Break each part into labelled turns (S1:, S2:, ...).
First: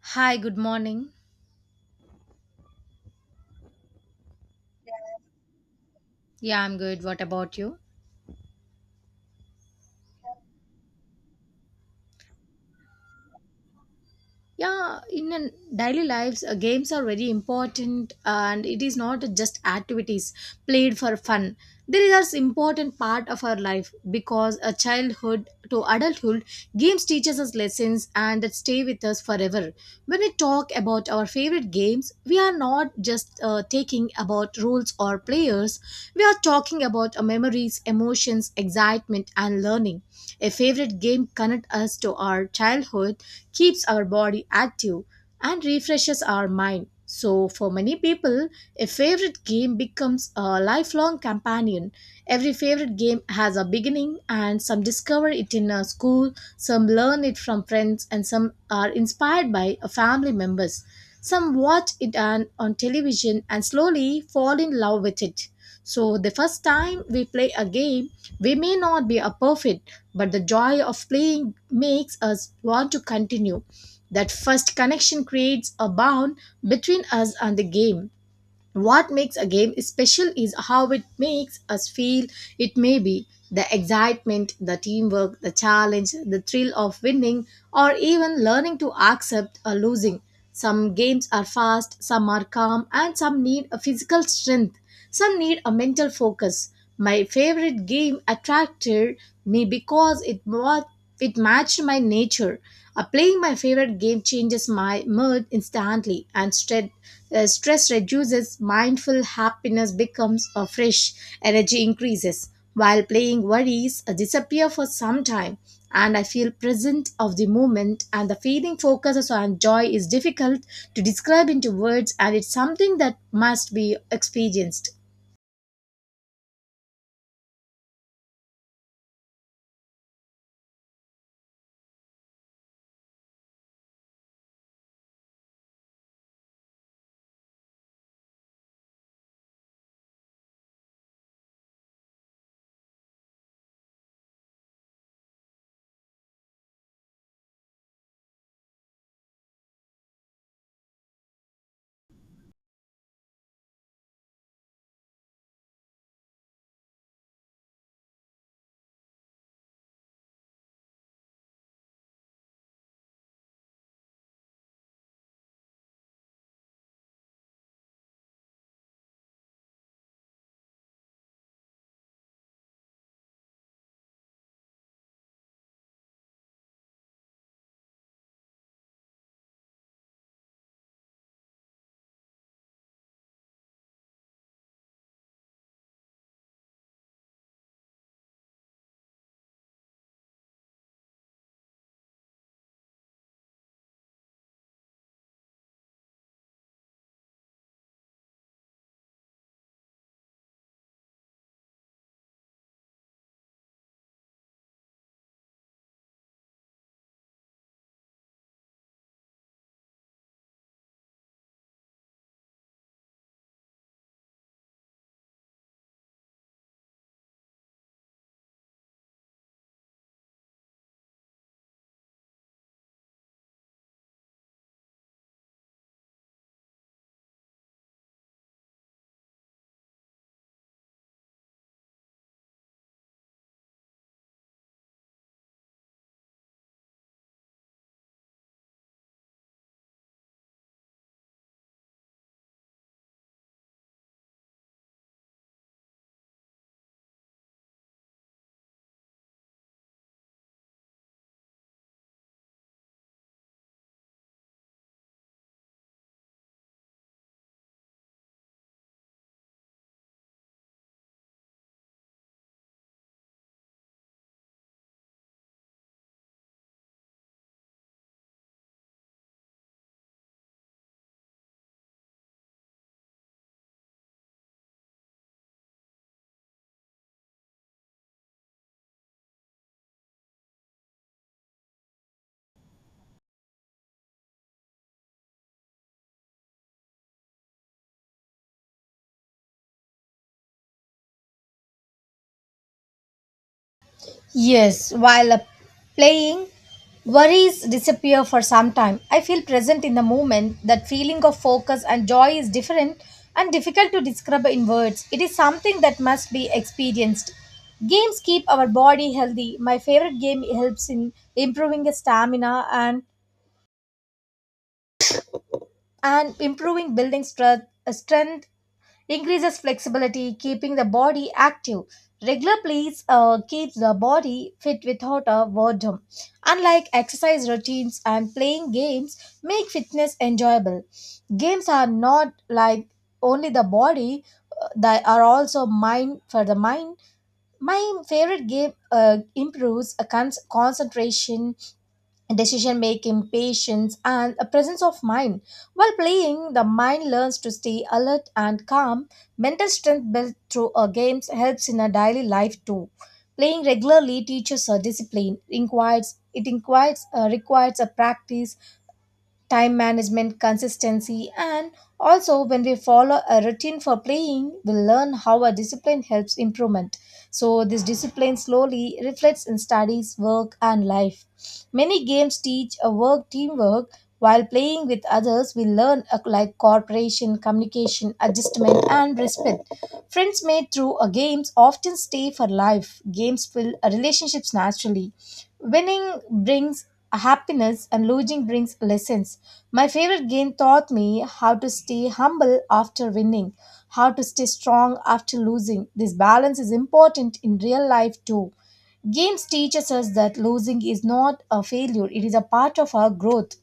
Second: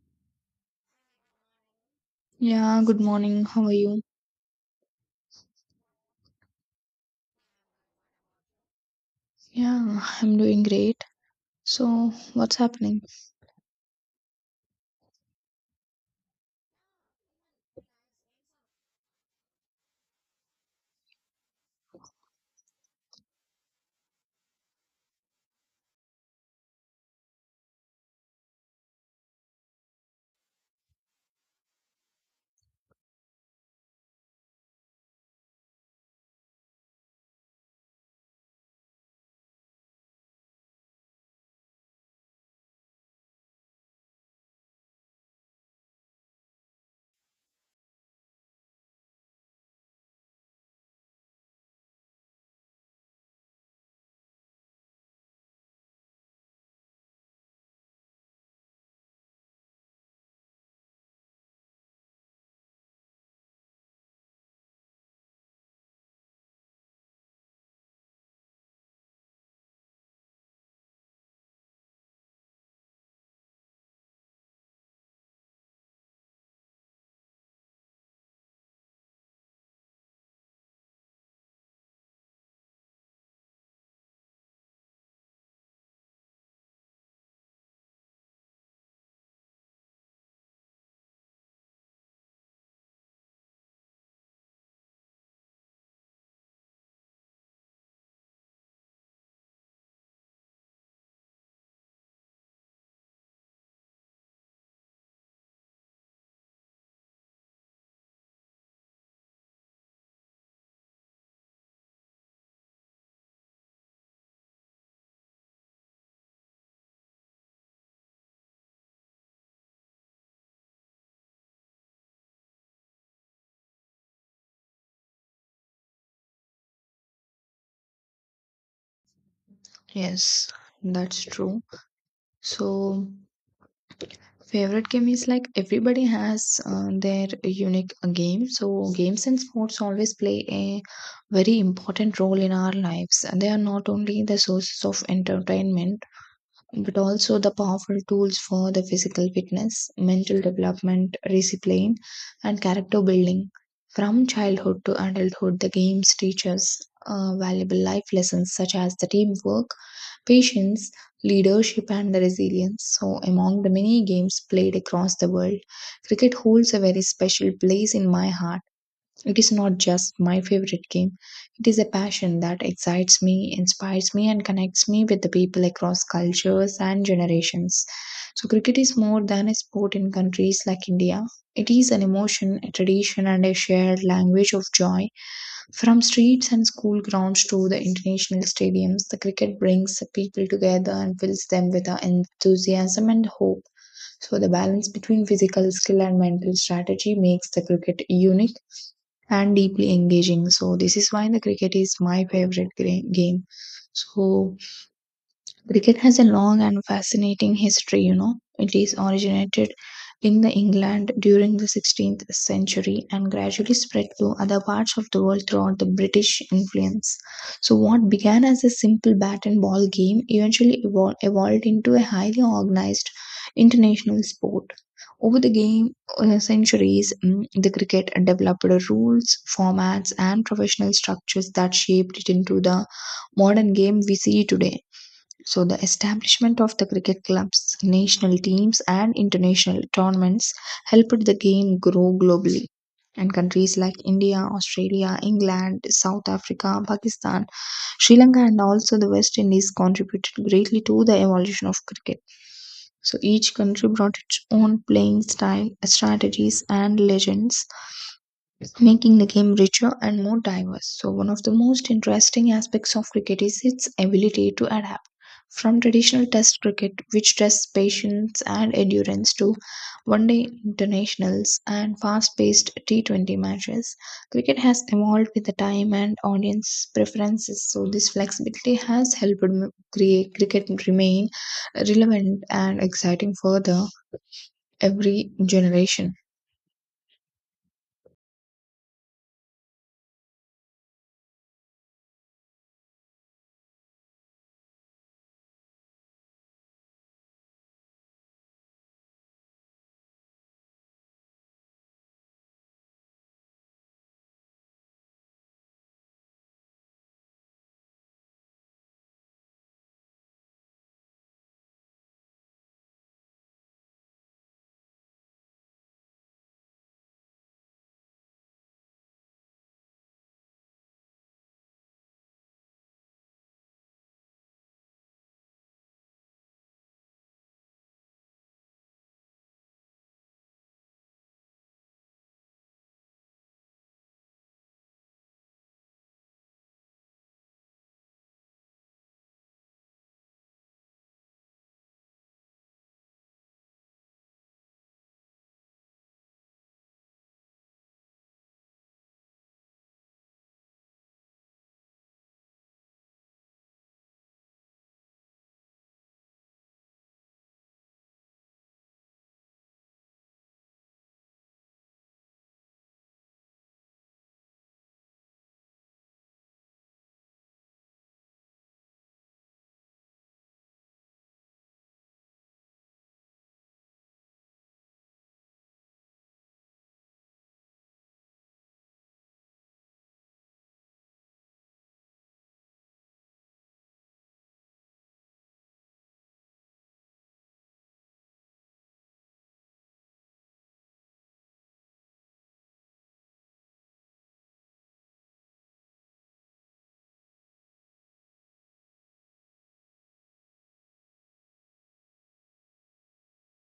S1: Hi, good morning.
S2: Yeah, good morning. How are you?
S1: Yeah, I'm good. What about you?
S2: Yeah, I'm doing great. So, what's happening?
S1: Yeah, in an daily lives games are very important, and it is not just activities played for fun. They are important part of our life because a childhood to adulthood games teaches us lessons and that stay with us forever. When we talk about our favorite games, we are not just taking about rules or players. We are talking about memories, emotions, excitement, and learning. A favorite game connect us to our childhood, keeps our body active, and refreshes our mind. So, for many people, a favorite game becomes a lifelong companion. Every favorite game has a beginning, and some discover it in a school, some learn it from friends, and some are inspired by family members. Some watch it on television and slowly fall in love with it. So, the first time we play a game, we may not be a perfect, but the joy of playing makes us want to continue. That first connection creates a bond between us and the game. What makes a game special is how it makes us feel. It may be the excitement, the teamwork, the challenge, the thrill of winning, or even learning to accept a losing. Some games are fast, some are calm, and some need a physical strength. Some need a mental focus. My favorite game attracted me because it matched my nature. Playing my favorite game changes my mood instantly, and stress reduces, mindful happiness becomes a fresh, energy increases. While playing, worries disappear for some time, and I feel present of the moment. And the feeling focuses on joy is difficult to describe into words, and it's something that must be experienced.
S2: Yes, that's true. So, favorite game is like everybody has their unique game. So, games and sports always play a very important role in our lives. They are not only the sources of entertainment, but also the powerful tools for the physical fitness, mental development, discipline, and character building. From childhood to adulthood, the games teach us valuable life lessons such as the teamwork, patience, leadership, and the resilience. So, among the many games played across the world, cricket holds a very special place in my heart. It is not just my favorite game. It is a passion that excites me, inspires me, and connects me with the people across cultures and generations. So, cricket is more than a sport in countries like India. It is an emotion, a tradition, and a shared language of joy. From streets and school grounds to the international stadiums, the cricket brings the people together and fills them with enthusiasm and hope. So, the balance between physical skill and mental strategy makes the cricket unique and deeply engaging. So this is why the cricket is my favorite game. So, Cricket has a long and fascinating history, you know. It is originated in the England during the 16th century and gradually spread to other parts of the world throughout the British influence. So what began as a simple bat and ball game evolved into a highly organized international sport. Over the game centuries, the cricket developed rules, formats, and professional structures that shaped it into the modern game we see today. So, the establishment of the cricket clubs, national teams, and international tournaments helped the game grow globally. And countries like India, Australia, England, South Africa, Pakistan, Sri Lanka, and also the West Indies contributed greatly to the evolution of cricket. So, each country brought its own playing style, strategies, and legends, making the game richer and more diverse. So, one of the most interesting aspects of cricket is its ability to adapt. From traditional test cricket, which tests patience and endurance, to one day internationals and fast paced T20 matches, cricket has evolved with the time and audience preferences. So, this flexibility has helped create cricket remain relevant and exciting for the every generation.
S1: Yes, while playing, worries disappear for some time. I feel present in the moment. That feeling of focus and joy is different and difficult to describe in words. It is something that must be experienced. Games keep our body healthy. My favorite game helps in improving the stamina and improving building strength, strength increases flexibility, keeping the body active. Regular plays keeps the body fit without a boredom. Unlike exercise routines and playing games, make fitness enjoyable. Games are not like only the body; they are also mind for the mind. My favorite game improves a concentration, decision making, patience, and a presence of mind. While playing, the mind learns to stay alert and calm. Mental strength built through a games helps in a daily life too. Playing regularly teaches a discipline. Requires it inquires requires a practice, time management, consistency, and also when we follow a routine for playing, we learn how a discipline helps improvement. So, this discipline slowly reflects in studies, work, and life. Many games teach a work teamwork. While playing with others, we learn like cooperation, communication, adjustment, and respect. Friends made through a games often stay for life. Games build relationships naturally. Winning brings happiness and losing brings lessons. My favorite game taught me how to stay humble after winning, how to stay strong after losing. This balance is important in real life too. Games teaches us that losing is not a failure, it is a part of our growth.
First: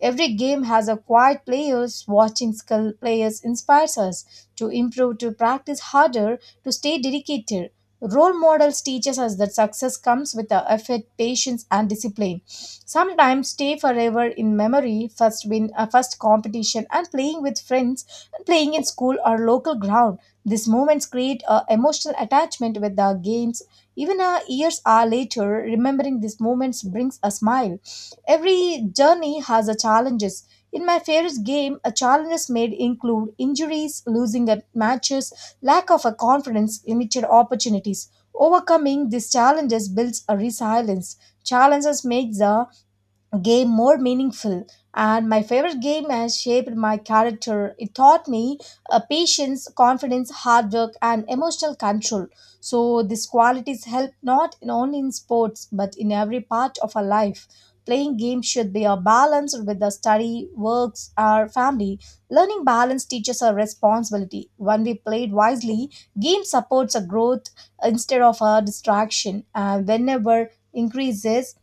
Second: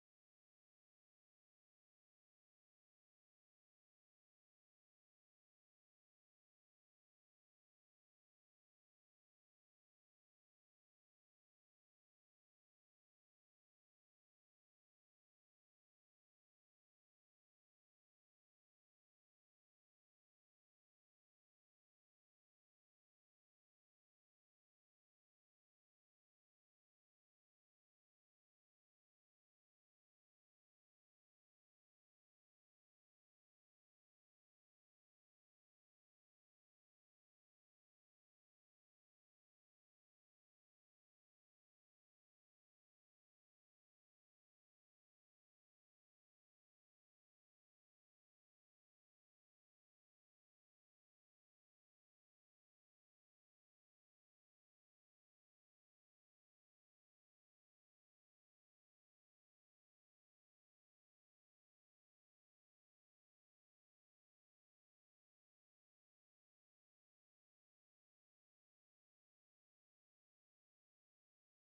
S1: Every game has a quiet players, watching skill players inspires us to improve, to practice harder, to stay dedicated. Role models teaches us that success comes with the effort, patience, and discipline. Sometimes stay forever in memory, first win a first competition, and playing with friends, and playing in school or local ground. These moments create a emotional attachment with the games. Even years are later, remembering these moments brings a smile. Every journey has a challenges. In my favorite game, a challenges made include injuries, losing at matches, lack of a confidence, limited opportunities. Overcoming these challenges builds a resilience. Challenges make the game more meaningful, and my favorite game has shaped my character. It taught me patience, confidence, hard work, and emotional control. So these qualities help not only in sports but in every part of our life. Playing games should be a balance with the study, works, or family. Learning balance teaches a responsibility. When we played wisely, game supports a growth instead of a distraction. And whenever increases,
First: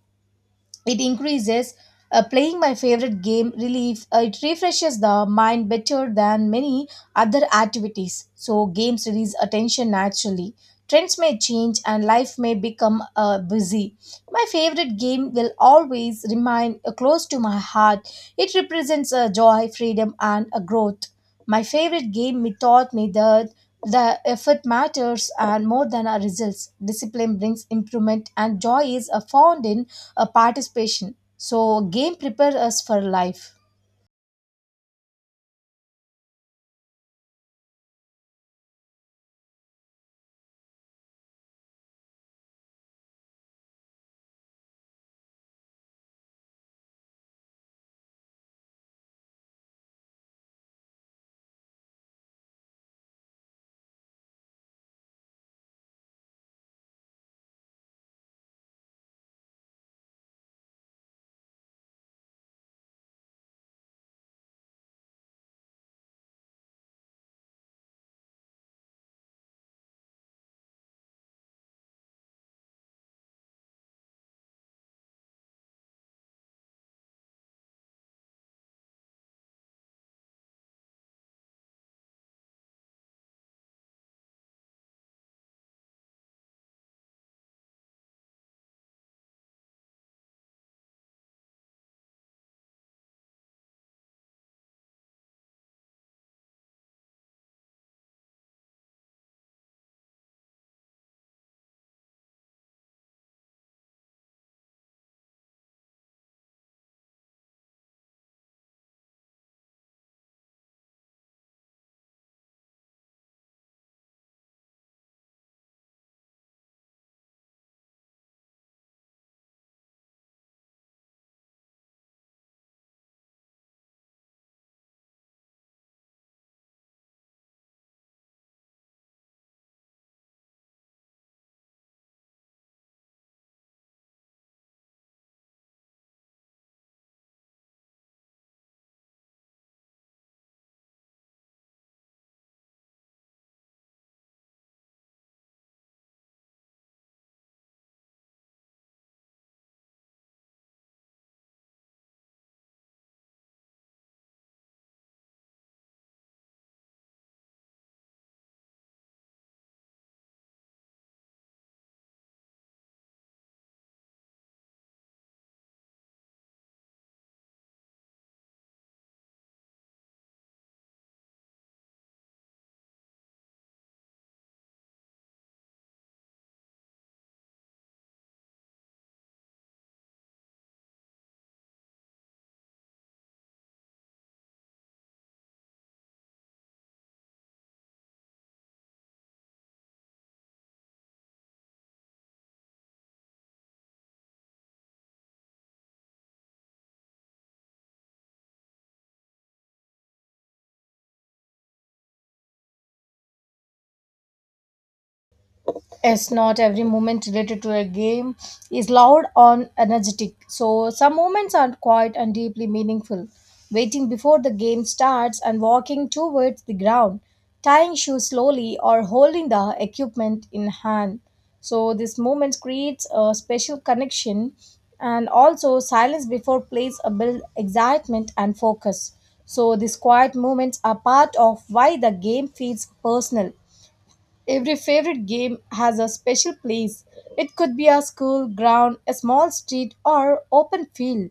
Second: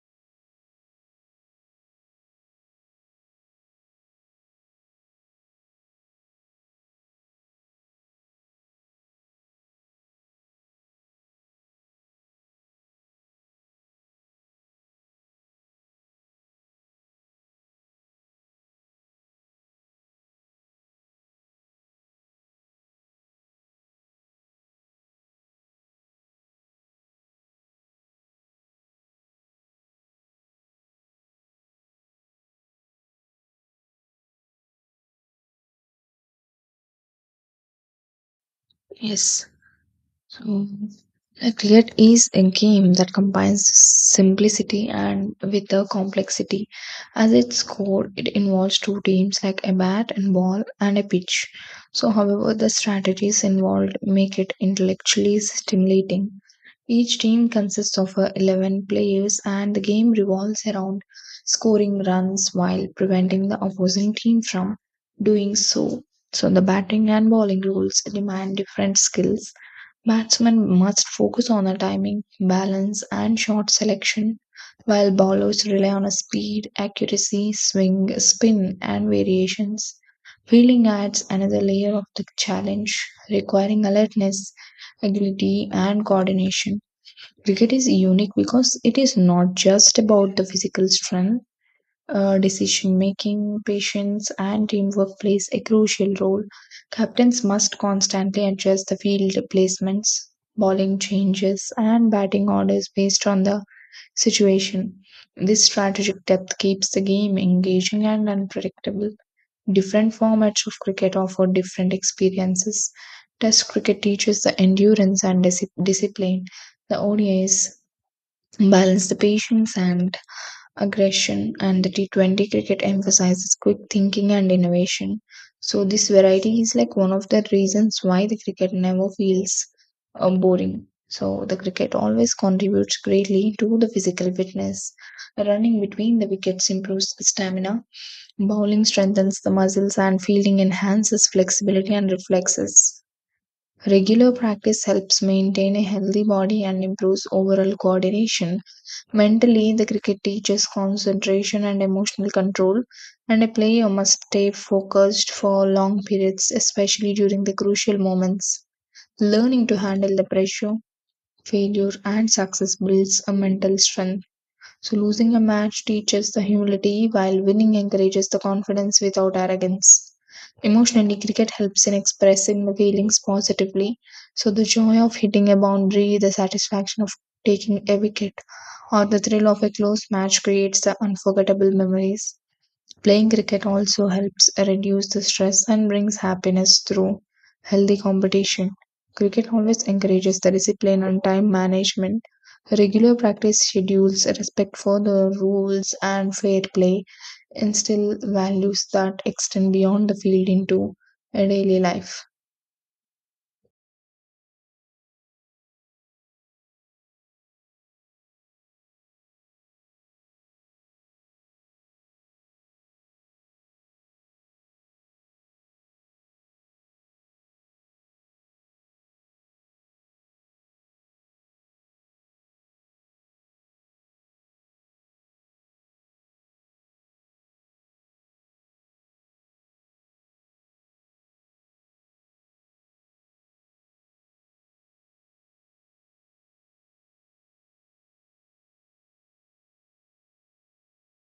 S1: it increases. Playing my favorite game relief it refreshes the mind better than many other activities. So games release attention naturally. Trends may change and life may become busy. My favorite game will always remain close to my heart. It represents joy, freedom, and growth. My favorite game me taught me that the effort matters and more than our results. Discipline brings improvement, and joy is found in participation. So, game prepares us for life.
S2: Yes. Um, Cleared is a game that combines simplicity and with the complexity. At its core, it involves two teams like a bat and ball and a pitch. So, however, the strategies involved make it intellectually stimulating. Each team consists of 11 players, and the game revolves around scoring runs while preventing the opposing team from doing so. So, the batting and bowling rules demand different skills. Batsmen must focus on the timing, balance, and shot selection, while bowlers rely on a speed, accuracy, swing, spin, and variations. Fielding adds another layer of the challenge, requiring alertness, agility, and coordination. Cricket is unique because it is not just about the physical strength. Decision making, patience, and teamwork plays a crucial role. Captains must constantly adjust the field placements, bowling changes, and batting orders based on the situation. This strategic depth keeps the game engaging and unpredictable. Different formats of cricket offer different experiences. Test cricket teaches the endurance and discipline. The ODIs balance the patience and aggression, and the T20 cricket emphasizes quick thinking and innovation. So, this variety is like one of the reasons why the cricket never feels boring. So, the cricket always contributes greatly to the physical fitness. Running between the wickets improves stamina, bowling strengthens the muscles, and fielding enhances flexibility and reflexes. Regular practice helps maintain a healthy body and improves overall coordination. Mentally, the cricket teaches concentration and emotional control, and a player must stay focused for long periods, especially during the crucial moments. Learning to handle the pressure, failure, and success builds a mental strength. So, losing a match teaches the humility, while winning encourages the confidence without arrogance. Emotionally, cricket helps in expressing the feelings positively. So, the joy of hitting a boundary, the satisfaction of taking a wicket, or the thrill of a close match creates the unforgettable memories. Playing cricket also helps reduce the stress and brings happiness through healthy competition. Cricket always encourages the discipline and time management. Regular practice schedules, respect for the rules, and fair play instill values that extend beyond the field into a daily life.
S1: It's not every moment related to a game is loud or energetic. So some moments are quiet and deeply meaningful. Waiting before the game starts and walking towards the ground, tying shoes slowly or holding the equipment in hand. So this moment creates a special connection, and also silence before plays a build excitement and focus. So these quiet moments are part of why the game feels personal. Every favorite game has a special place. It could be a school ground, a small street, or open field.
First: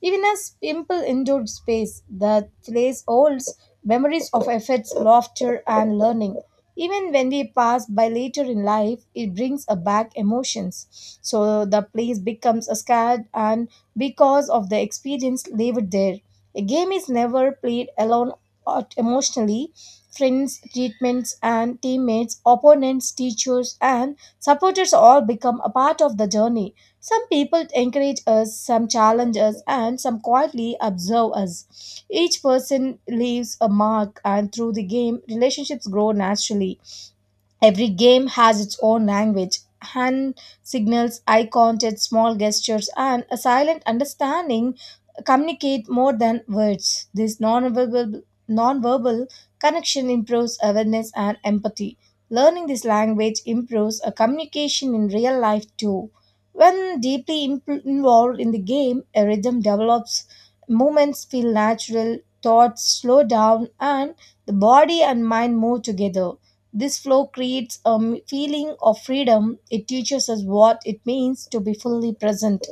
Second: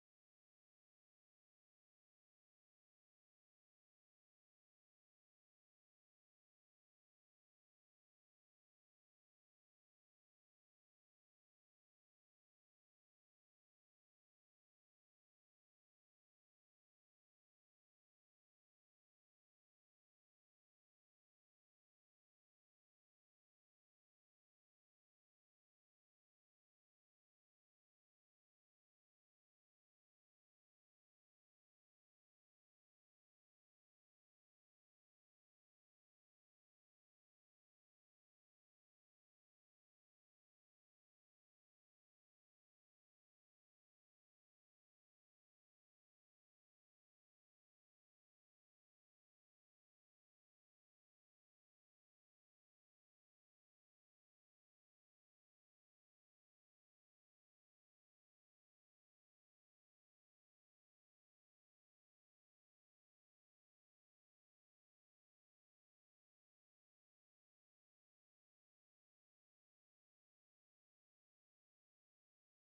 S1: Even a simple indoor space, the place holds memories of efforts, laughter, and learning. Even when we pass by later in life, it brings back emotions. So the place becomes scared, and because of the experience lived there, a game is never played alone or emotionally. Friends, treatments, and teammates, opponents, teachers, and supporters all become a part of the journey. Some people encourage us, some challenge us, and some quietly observe us. Each person leaves a mark, and through the game, relationships grow naturally. Every game has its own language, hand signals, eye contact, small gestures, and a silent understanding communicate more than words. This nonverbal connection improves awareness and empathy. Learning this language improves a communication in real life too. When deeply involved in the game, a rhythm develops, movements feel natural, thoughts slow down, and the body and mind move together. This flow creates a feeling of freedom. It teaches us what it means to be fully present.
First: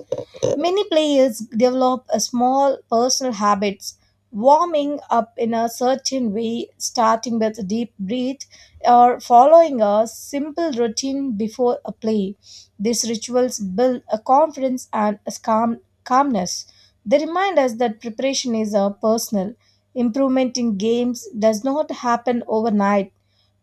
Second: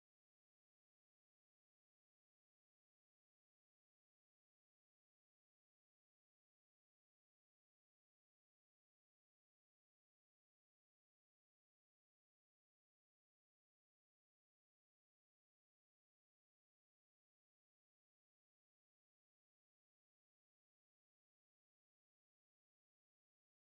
S1: Many players develop a small personal habits, warming up in a certain way, starting with a deep breath or following a simple routine before a play. These rituals build a confidence and a calmness. They remind us that preparation is a personal. Improvement in games does not happen overnight.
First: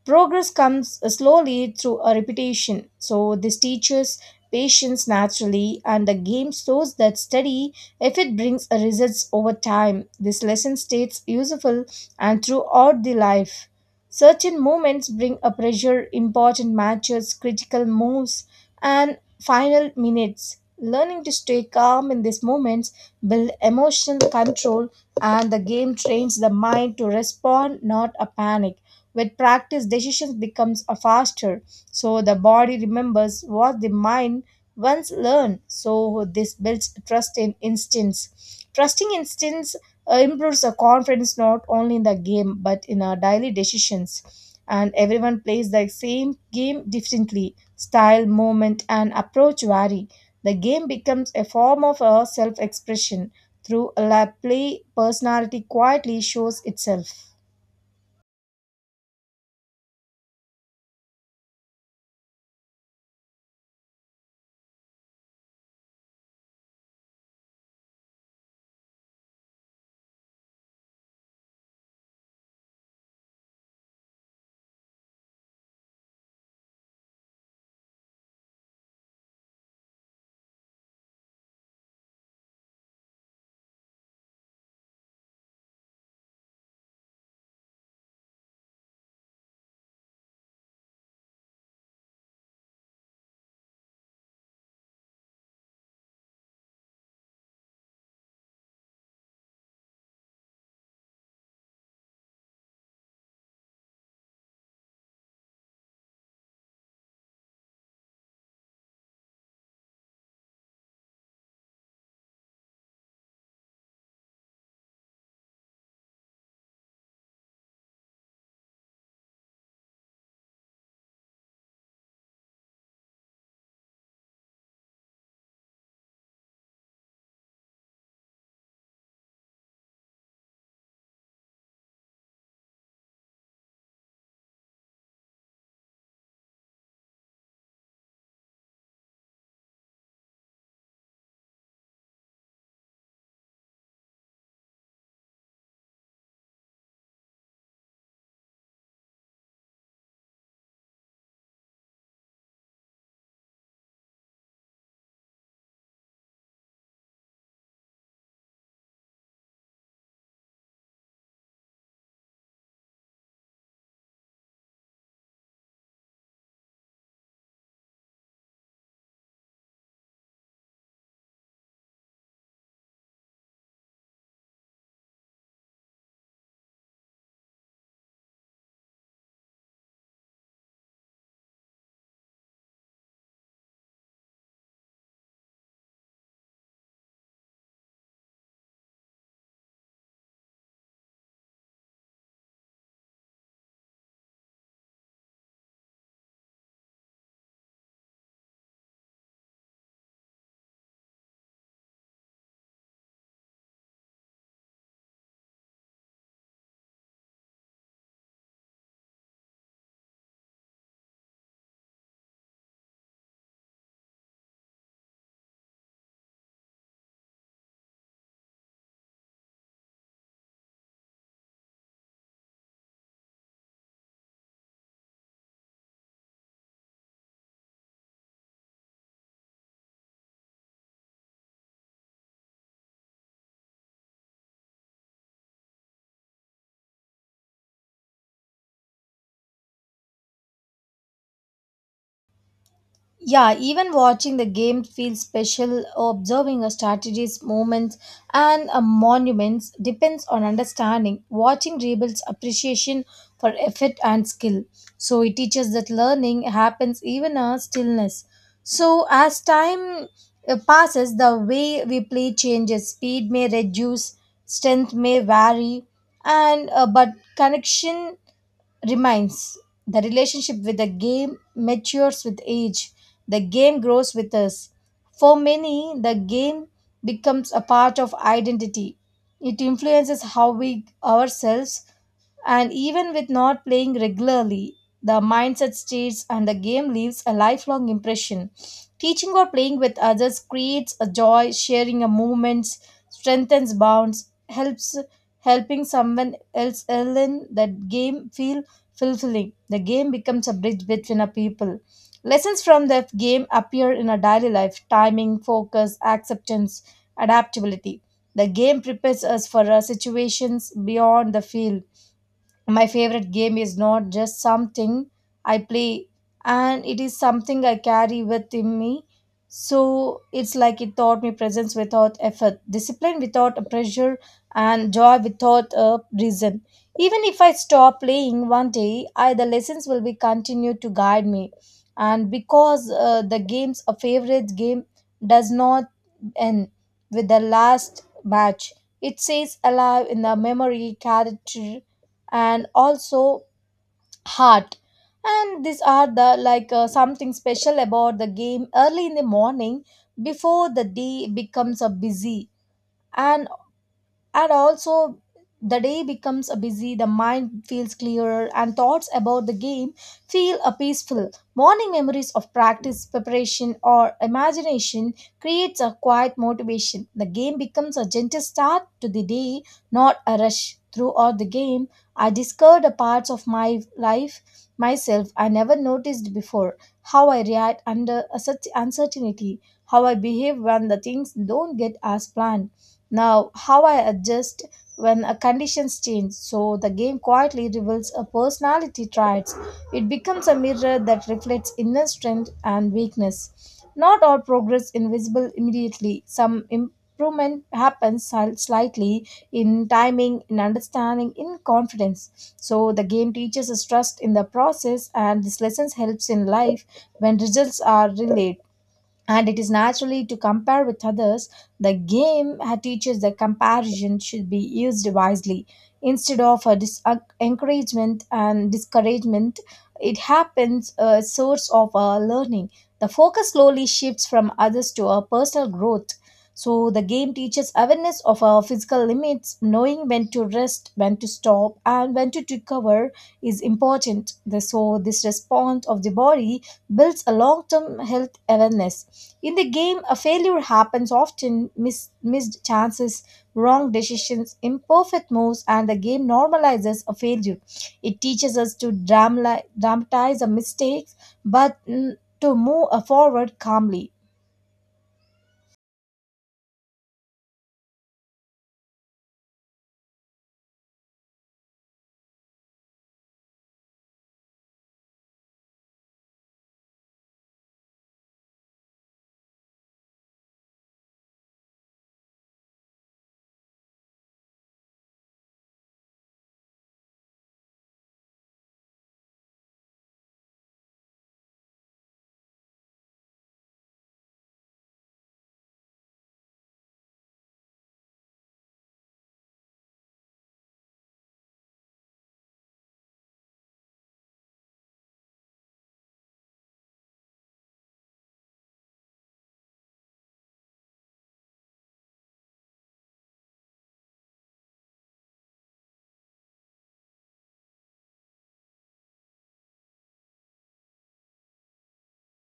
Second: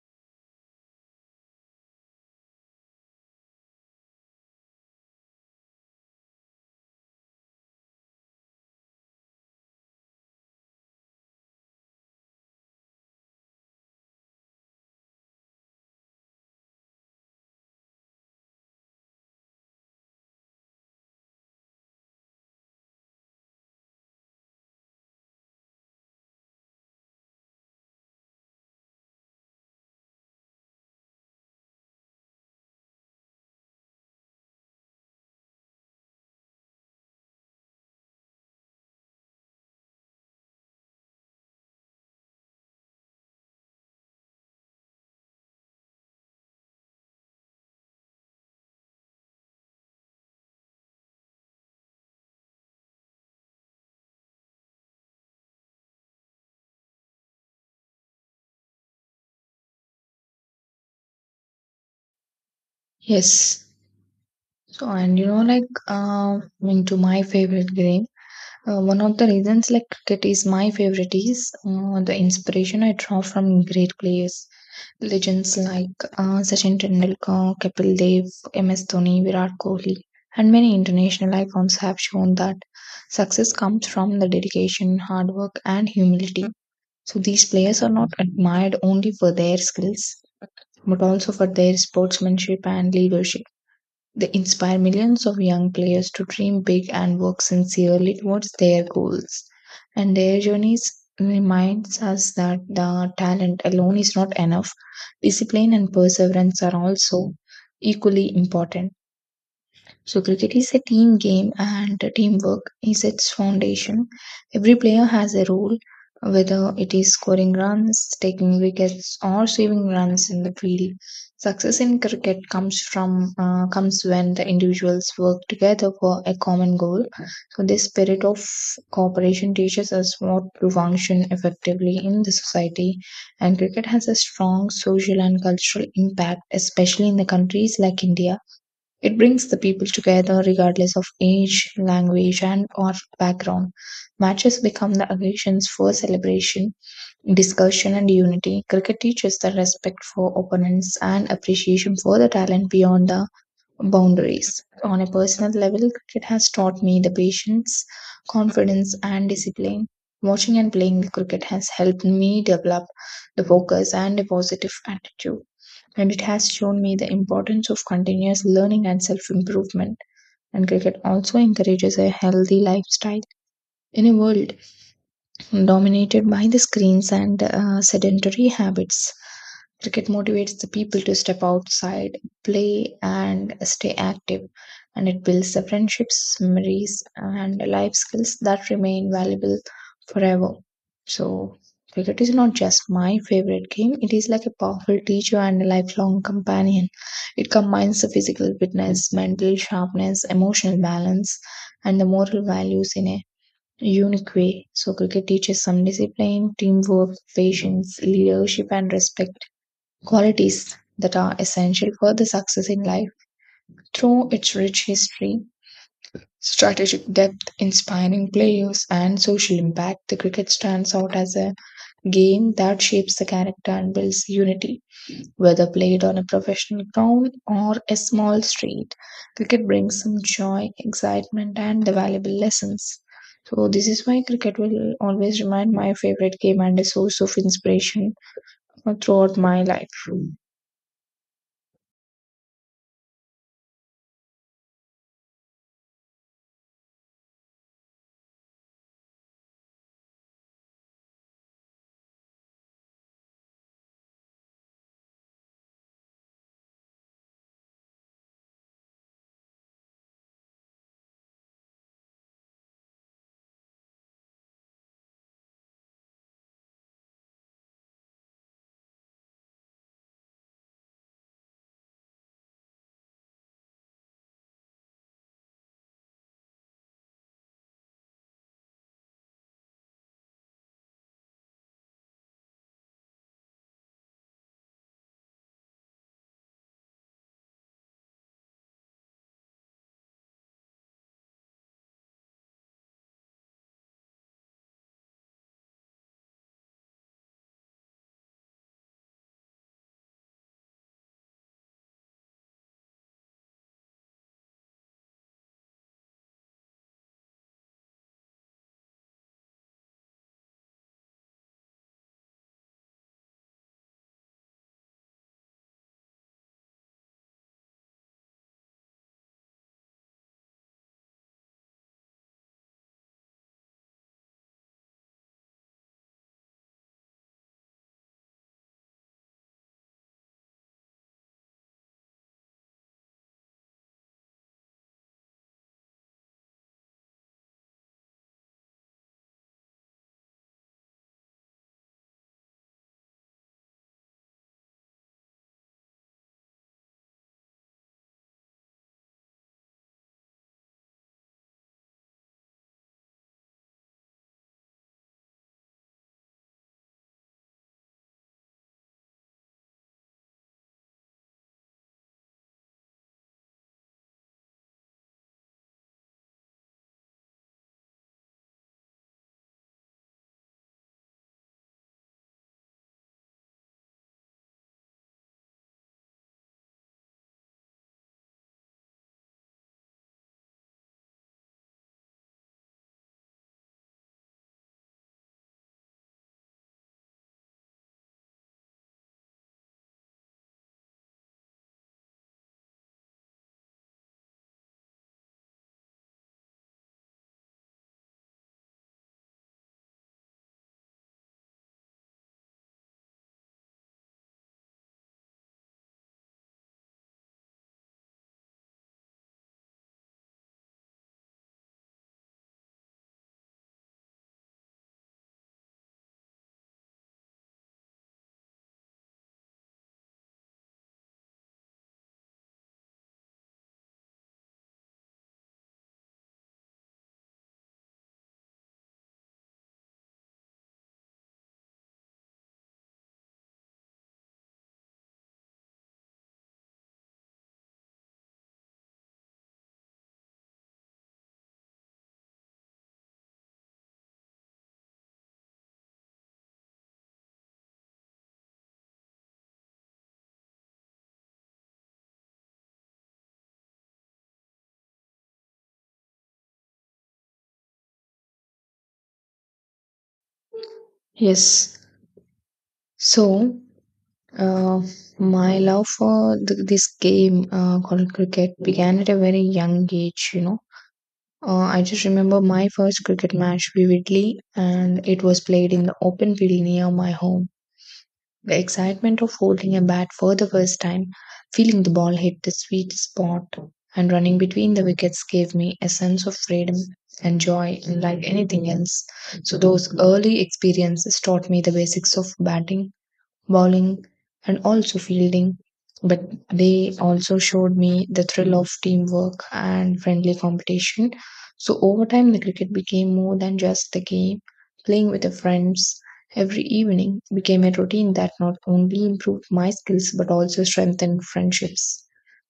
S1: Progress comes slowly through a repetition. So this teaches patience naturally, and the game shows that study, if it brings results over time. This lesson stays useful and throughout the life. Certain moments bring a pressure, important matches, critical moves, and final minutes. Learning to stay calm in these moments build emotional control, and the game trains the mind to respond, not a panic. With practice, decisions becomes a faster. So the body remembers what the mind once learned. So this builds trust in instincts. Trusting instincts improves the confidence not only in the game but in our daily decisions. And everyone plays the same game differently. Style, movement, and approach vary. The game becomes a form of a self expression. Through play, personality quietly shows itself.
S2: Yes. So, and you know, like, into my favorite game. One of the reasons like cricket is my favorite is the inspiration I draw from great players, legends like Sachin Tendulkar, Kapil Dev, MS Dhoni, Virat Kohli, and many international icons have shown that success comes from the dedication, hard work, and humility. So these players are not admired only for their skills, but also for their sportsmanship and leadership. They inspire millions of young players to dream big and work sincerely towards their goals. And their journeys reminds us that the talent alone is not enough. Discipline and perseverance are also equally important. So, cricket is a team game, and teamwork is its foundation. Every player has a role, whether it is scoring runs, taking wickets, or saving runs in the field. Success in cricket comes when the individuals work together for a common goal. So, this spirit of cooperation teaches us what to function effectively in the society. And cricket has a strong social and cultural impact, especially in the countries like India. It brings the people together regardless of age, language, and or background. Matches become the occasions for celebration, discussion, and unity. Cricket teaches the respect for opponents and appreciation for the talent beyond the boundaries. On a personal level, cricket has taught me the patience, confidence, and discipline. Watching and playing the cricket has helped me develop the focus and a positive attitude, and it has shown me the importance of continuous learning and self improvement. And cricket also encourages a healthy lifestyle in a world dominated by the screens and sedentary habits. Cricket motivates the people to step outside, play, and stay active, and it builds the friendships, memories, and life skills that remain valuable forever. So, cricket is not just my favorite game, it is like a powerful teacher and a lifelong companion. It combines the physical fitness, mental sharpness, emotional balance, and the moral values in a unique way. So, cricket teaches some discipline, teamwork, patience, leadership, and respect qualities that are essential for the success in life. Through its rich history, strategic depth, inspiring players, and social impact, the cricket stands out as a game that shapes the character and builds unity. Whether played on a professional ground or a small street, cricket brings some joy, excitement, and the valuable lessons. So, this is why cricket will always remain my favorite game and a source of inspiration throughout my life.
S1: Yeah, even watching the game feels special. Observing a strategy's movements and a monuments depends on understanding. Watching rebuilds appreciation for effort and skill. So it teaches that learning happens even a stillness. So as time passes, the way we play changes. Speed may reduce, strength may vary, and but connection remains. The relationship with the game matures with age. The game grows with us. For many, the game becomes a part of identity. It influences how we ourselves, and even with not playing regularly, the mindset stays and the game leaves a lifelong impression. Teaching or playing with others creates a joy, sharing a moment, strengthens bonds, helps helping someone else learn that game feel fulfilling. The game becomes a bridge between a people. Lessons from the game appear in our daily life timing, focus, acceptance, adaptability. The game prepares us for our situations beyond the field. My favorite game is not just something I play, and it is something I carry within me. So it's like it taught me presence without effort, discipline without a pressure, and joy without a reason. Even if I stop playing one day, I, the lessons will be continue to guide me. And because the game's a favorite game does not end with the last match, it stays alive in the memory, character, and also heart. And these are the like something special about the game early in the morning before the day becomes a busy, and and also the day becomes a busy, the mind feels clearer and thoughts about the game feel a peaceful morning. Memories of practice, preparation, or imagination creates a quiet motivation. The game becomes a gentle start to the day, not a rush. Throughout the game, I discovered a parts of my life myself I never noticed before. How I react under a such uncertainty, how I behave when the things don't get as planned, now, how I adjust when conditions change. So the game quietly reveals a personality traits. It becomes a mirror that reflects inner strength and weakness. Not all progress invisible immediately. Some improvement happens slightly in timing, in understanding, in confidence. So the game teaches us trust in the process, and this lessons helps in life when results are delayed. And it is naturally to compare with others. The game teaches that comparison should be used wisely. Instead of a encouragement and discouragement, it happens a source of learning. The focus slowly shifts from others to our personal growth. So the game teaches awareness of our physical limits, knowing when to rest, when to stop, and when to recover is important. So this response of the body builds a long term health awareness. In the game, a failure happens often. Missed chances, wrong decisions, imperfect moves, and the game normalizes a failure. It teaches us to dramatize a mistakes, but to move forward calmly.
S2: Yes. So, uh, my love for this game called cricket began at a very young age, you know. I just remember my first cricket match vividly, and it was played in the open field near my home. The excitement of holding a bat for the first time, feeling the ball hit the sweet spot, and running between the wickets gave me a sense of freedom and joy, unlike anything else. So, those early experiences taught me the basics of batting, bowling, and also fielding. But they also showed me the thrill of teamwork and friendly competition. So over time, the cricket became more than just the game. Playing with the friends every evening became a routine that not only improved my skills but also strengthened friendships.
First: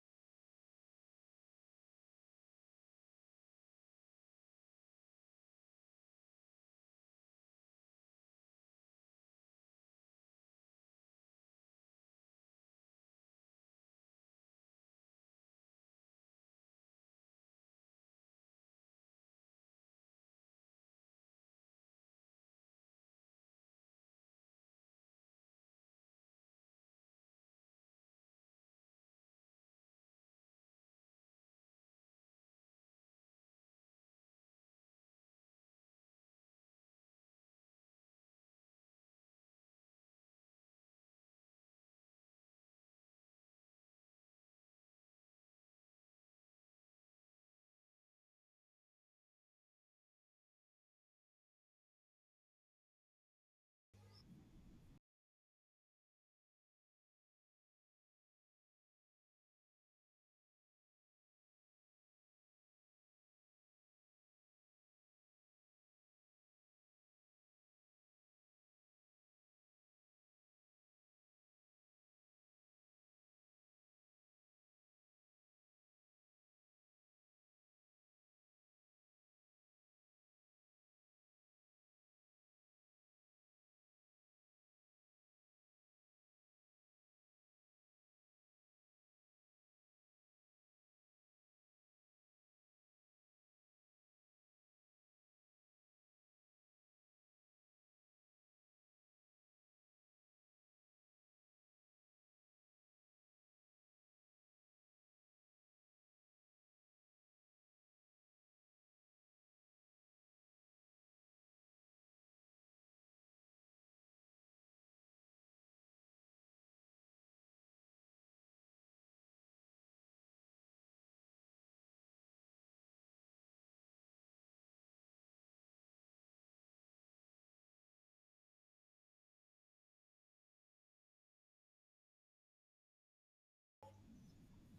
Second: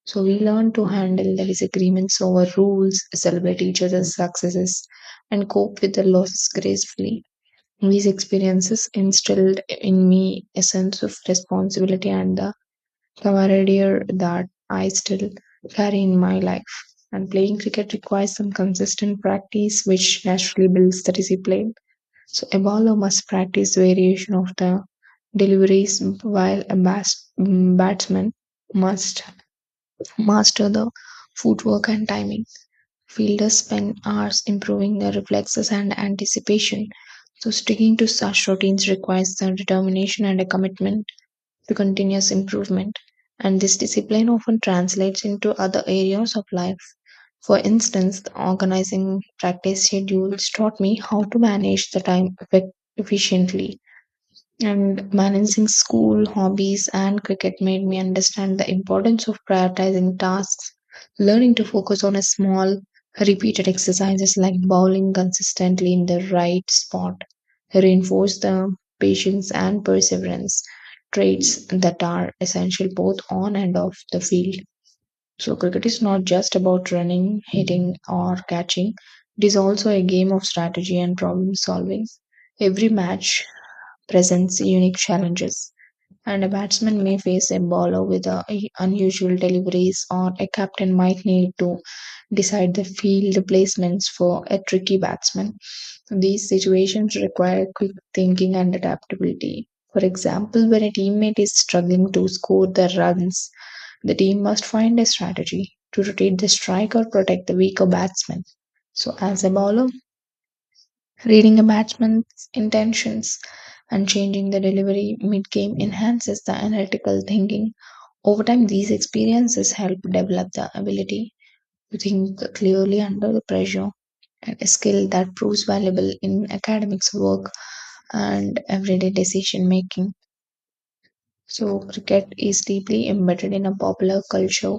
S2: So we learned to handle the disagreements over rules, celebrate each other's successes, and cope with the losses gracefully. These experiences instilled in me a sense of responsibility and the camaraderie that I still carry in my life. And playing cricket requires some consistent practice, which naturally builds the discipline. So a bowler must practice variation of the deliveries, while a batsman must master the footwork and timing. Fielders spend hours improving their reflexes and anticipation, so sticking to such routines requires the determination and a commitment to continuous improvement. And this discipline often translates into other areas of life. For instance, the organizing practice schedules taught me how to manage the time efficiently. And balancing school, hobbies, and cricket made me understand the importance of prioritizing tasks, learning to focus on a small, repeated exercises like bowling consistently in the right spot, reinforce the patience and perseverance traits that are essential both on and off the field. So, cricket is not just about running, hitting, or catching, it is also a game of strategy and problem solving. Every match presents unique challenges. And a batsman may face a bowler with unusual deliveries, or a captain might need to decide the field placements for a tricky batsman. These situations require quick thinking and adaptability. For example, when a teammate is struggling to score the runs, the team must find a strategy to rotate the strike or protect the weaker batsman. So, as a bowler, reading a batsman's intentions and changing the delivery mid game enhances the analytical thinking. Over time, these experiences help develop the ability to think clearly under the pressure and a skill that proves valuable in academics work and everyday decision making. So, cricket is deeply embedded in a popular culture.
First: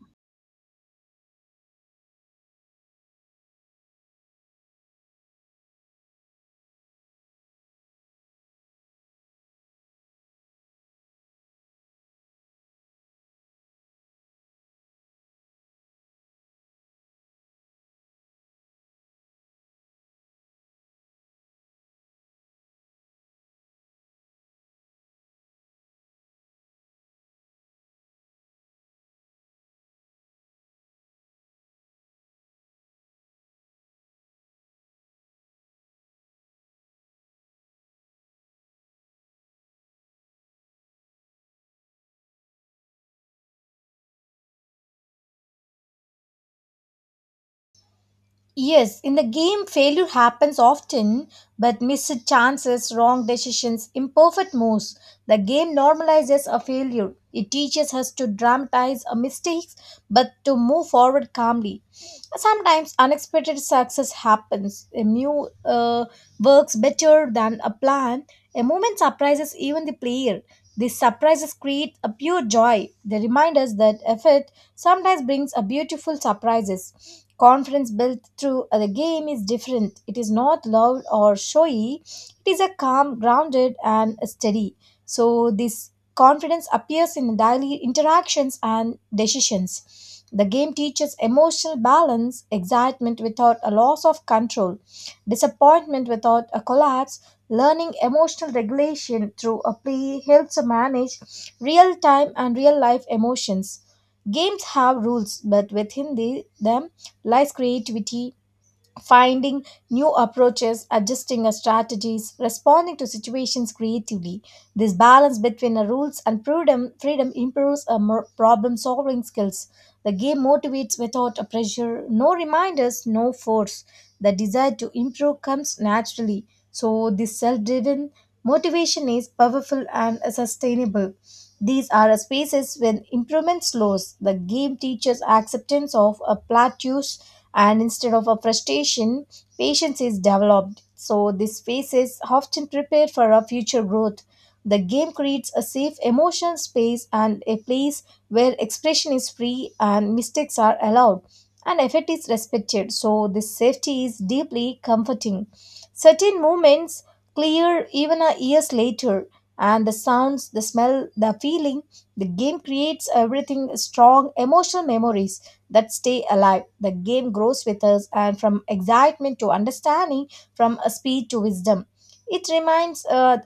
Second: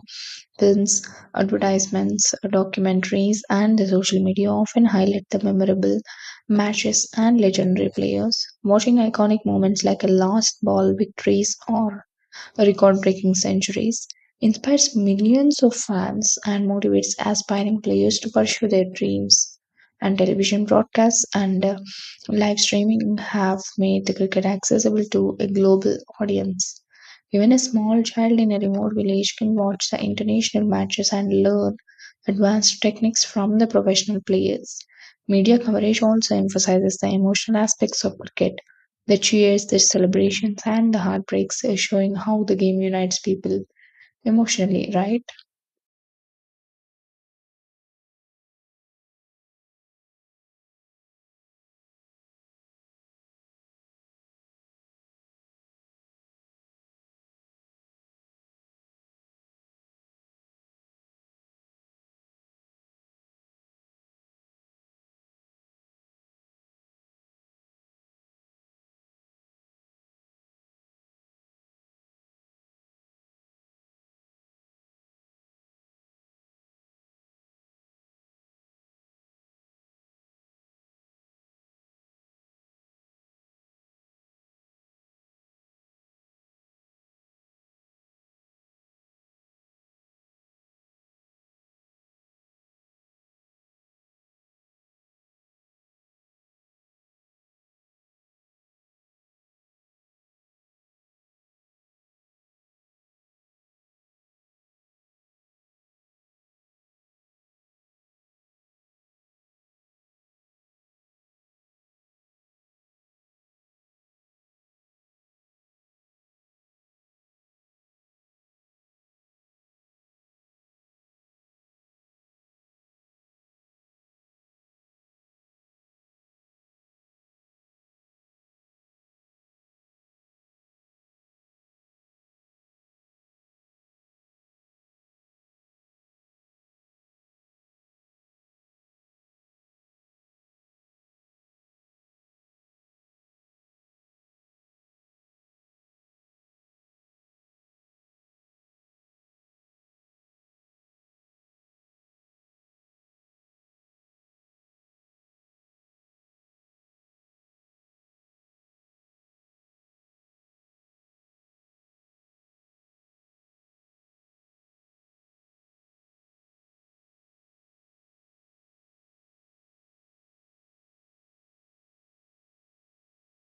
S2: Films, advertisements, documentaries, and the social media often highlight the memorable matches and legendary players. Watching iconic moments like a last ball victories or record breaking centuries, inspires millions of fans, and motivates aspiring players to pursue their dreams. And television broadcasts and live streaming have made the cricket accessible to a global audience. Even a small child in a remote village can watch the international matches and learn advanced techniques from the professional players. Media coverage also emphasizes the emotional aspects of cricket, the cheers, the celebrations, and the heartbreaks showing how the game unites people emotionally, right?
S1: Yes, in the game, failure happens often, but missed chances, wrong decisions, imperfect moves. The game normalizes a failure. It teaches us to dramatize our mistakes, but to move forward calmly. Sometimes unexpected success happens. A new works better than a plan. A moment surprises even the player. These surprises create a pure joy. They remind us that effort sometimes brings a beautiful surprises. Confidence built through the game is different. It is not loud or showy. It is a calm, grounded, and steady. So this confidence appears in daily interactions and decisions. The game teaches emotional balance, excitement without a loss of control, disappointment without a collapse. Learning emotional regulation through a play helps manage real time and real life emotions. Games have rules, but within them lies creativity, finding new approaches, adjusting our strategies, responding to situations creatively. This balance between our rules and freedom improves our problem-solving skills. The game motivates without a pressure, no reminders, no force. The desire to improve comes naturally. So this self-driven motivation is powerful and sustainable. These are spaces when improvement slows. The game teaches acceptance of a plateaus, and instead of a frustration, patience is developed. So this phase is often prepared for a future growth. The game creates a safe emotional space, and a place where expression is free and mistakes are allowed and effort is respected. So this safety is deeply comforting. Certain moments clear even a years later, and the sounds, the smell, the feeling, the game creates everything, strong emotional memories that stay alive. The game grows with us, and from excitement to understanding, from speed to wisdom. It remains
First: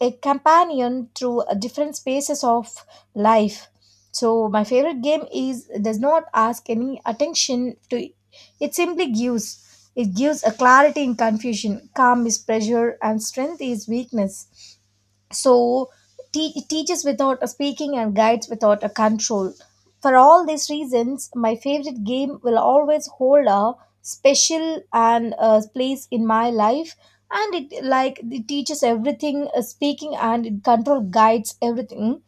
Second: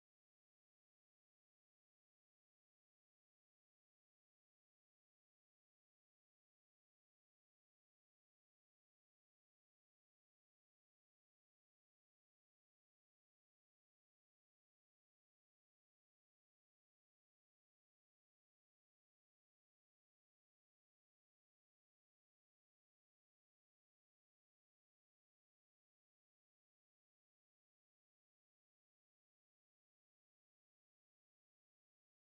S1: a companion through different spaces of life. So, my favorite game is does not ask any attention to it, it simply gives. It gives a clarity in confusion, calm is pressure, and strength is weakness. So it teaches without a speaking and guides without a control. For all these reasons my favorite game will always hold a special and place in my life. And it like it teaches everything speaking and it control guides everything.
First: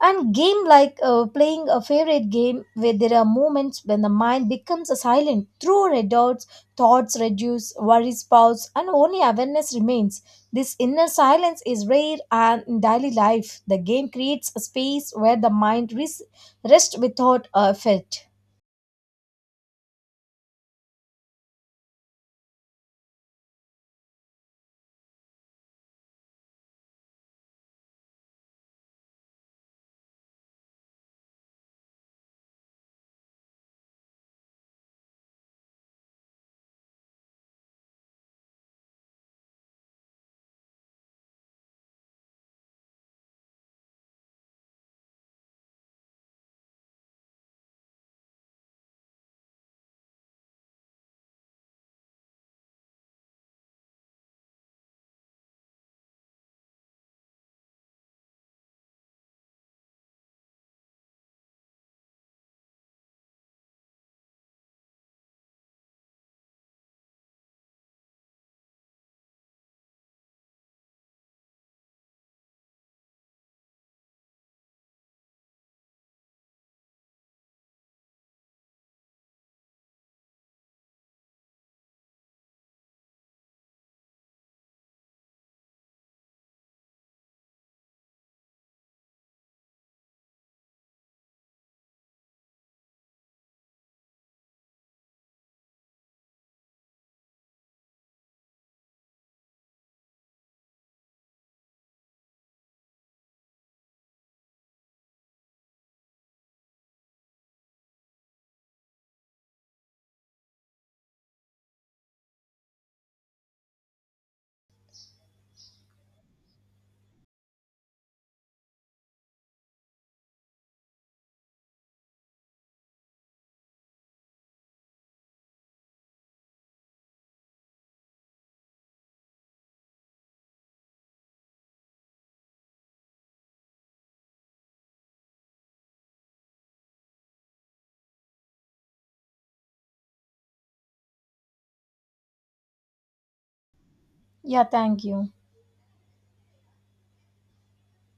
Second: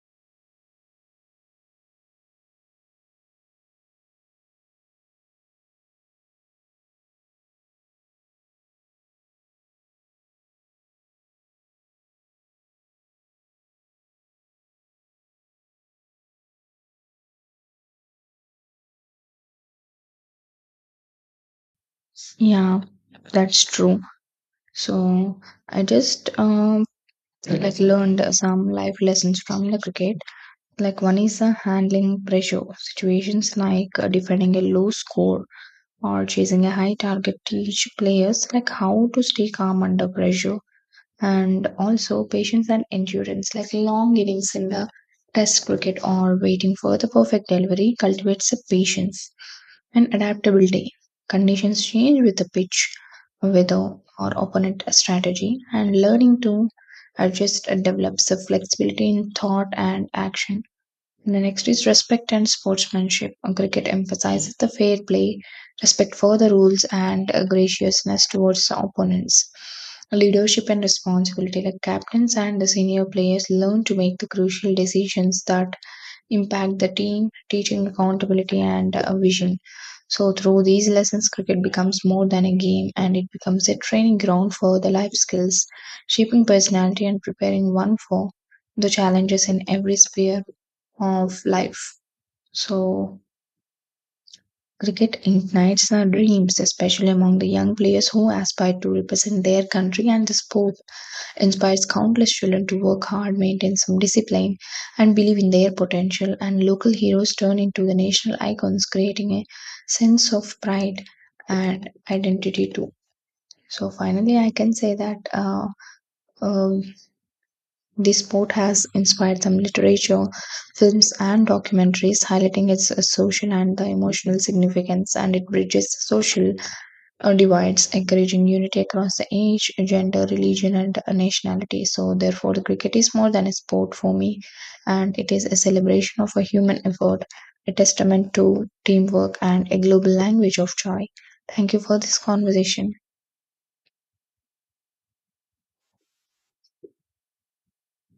S1: And game like playing a favorite game, where there are moments when the mind becomes silent, through red dots, thoughts reduce, worries pause, and only awareness remains. This inner silence is rare and in daily life. The game creates a space where the mind rests without effort.
S2: Yeah, that's true. So I just like learned some life lessons from the cricket. Like one is handling pressure situations, like defending a low score or chasing a high target. Teach players like how to stay calm under pressure and also patience and endurance, like long innings in the test cricket or waiting for the perfect delivery, cultivates the patience and adaptability. Conditions change with the pitch, weather, or opponent strategy, and learning to adjust develops the flexibility in thought and action. And the next is respect and sportsmanship. Cricket emphasizes the fair play, respect for the rules, and graciousness towards the opponents. Leadership and responsibility. The captains and the senior players learn to make the crucial decisions that impact the team, teaching accountability and vision. So, through these lessons, cricket becomes more than a game and it becomes a training ground for the life skills, shaping personality and preparing one for the challenges in every sphere of life. So, cricket ignites the dreams, especially among the young players who aspire to represent their country, and the sport inspires countless children to work hard, maintain some discipline, and believe in their potential. And local heroes turn into the national icons, creating a sense of pride and identity too. So, finally, I can say that. Uh, The sport has inspired some literature, films, and documentaries, highlighting its social and the emotional significance, and it bridges social divides, encouraging unity across the age, gender, religion, and nationality. So, therefore, the cricket is more than a sport for me, and it is a celebration of a human effort, a testament to teamwork, and a global language of joy. Thank you for this conversation.
S1: Yeah, thank you.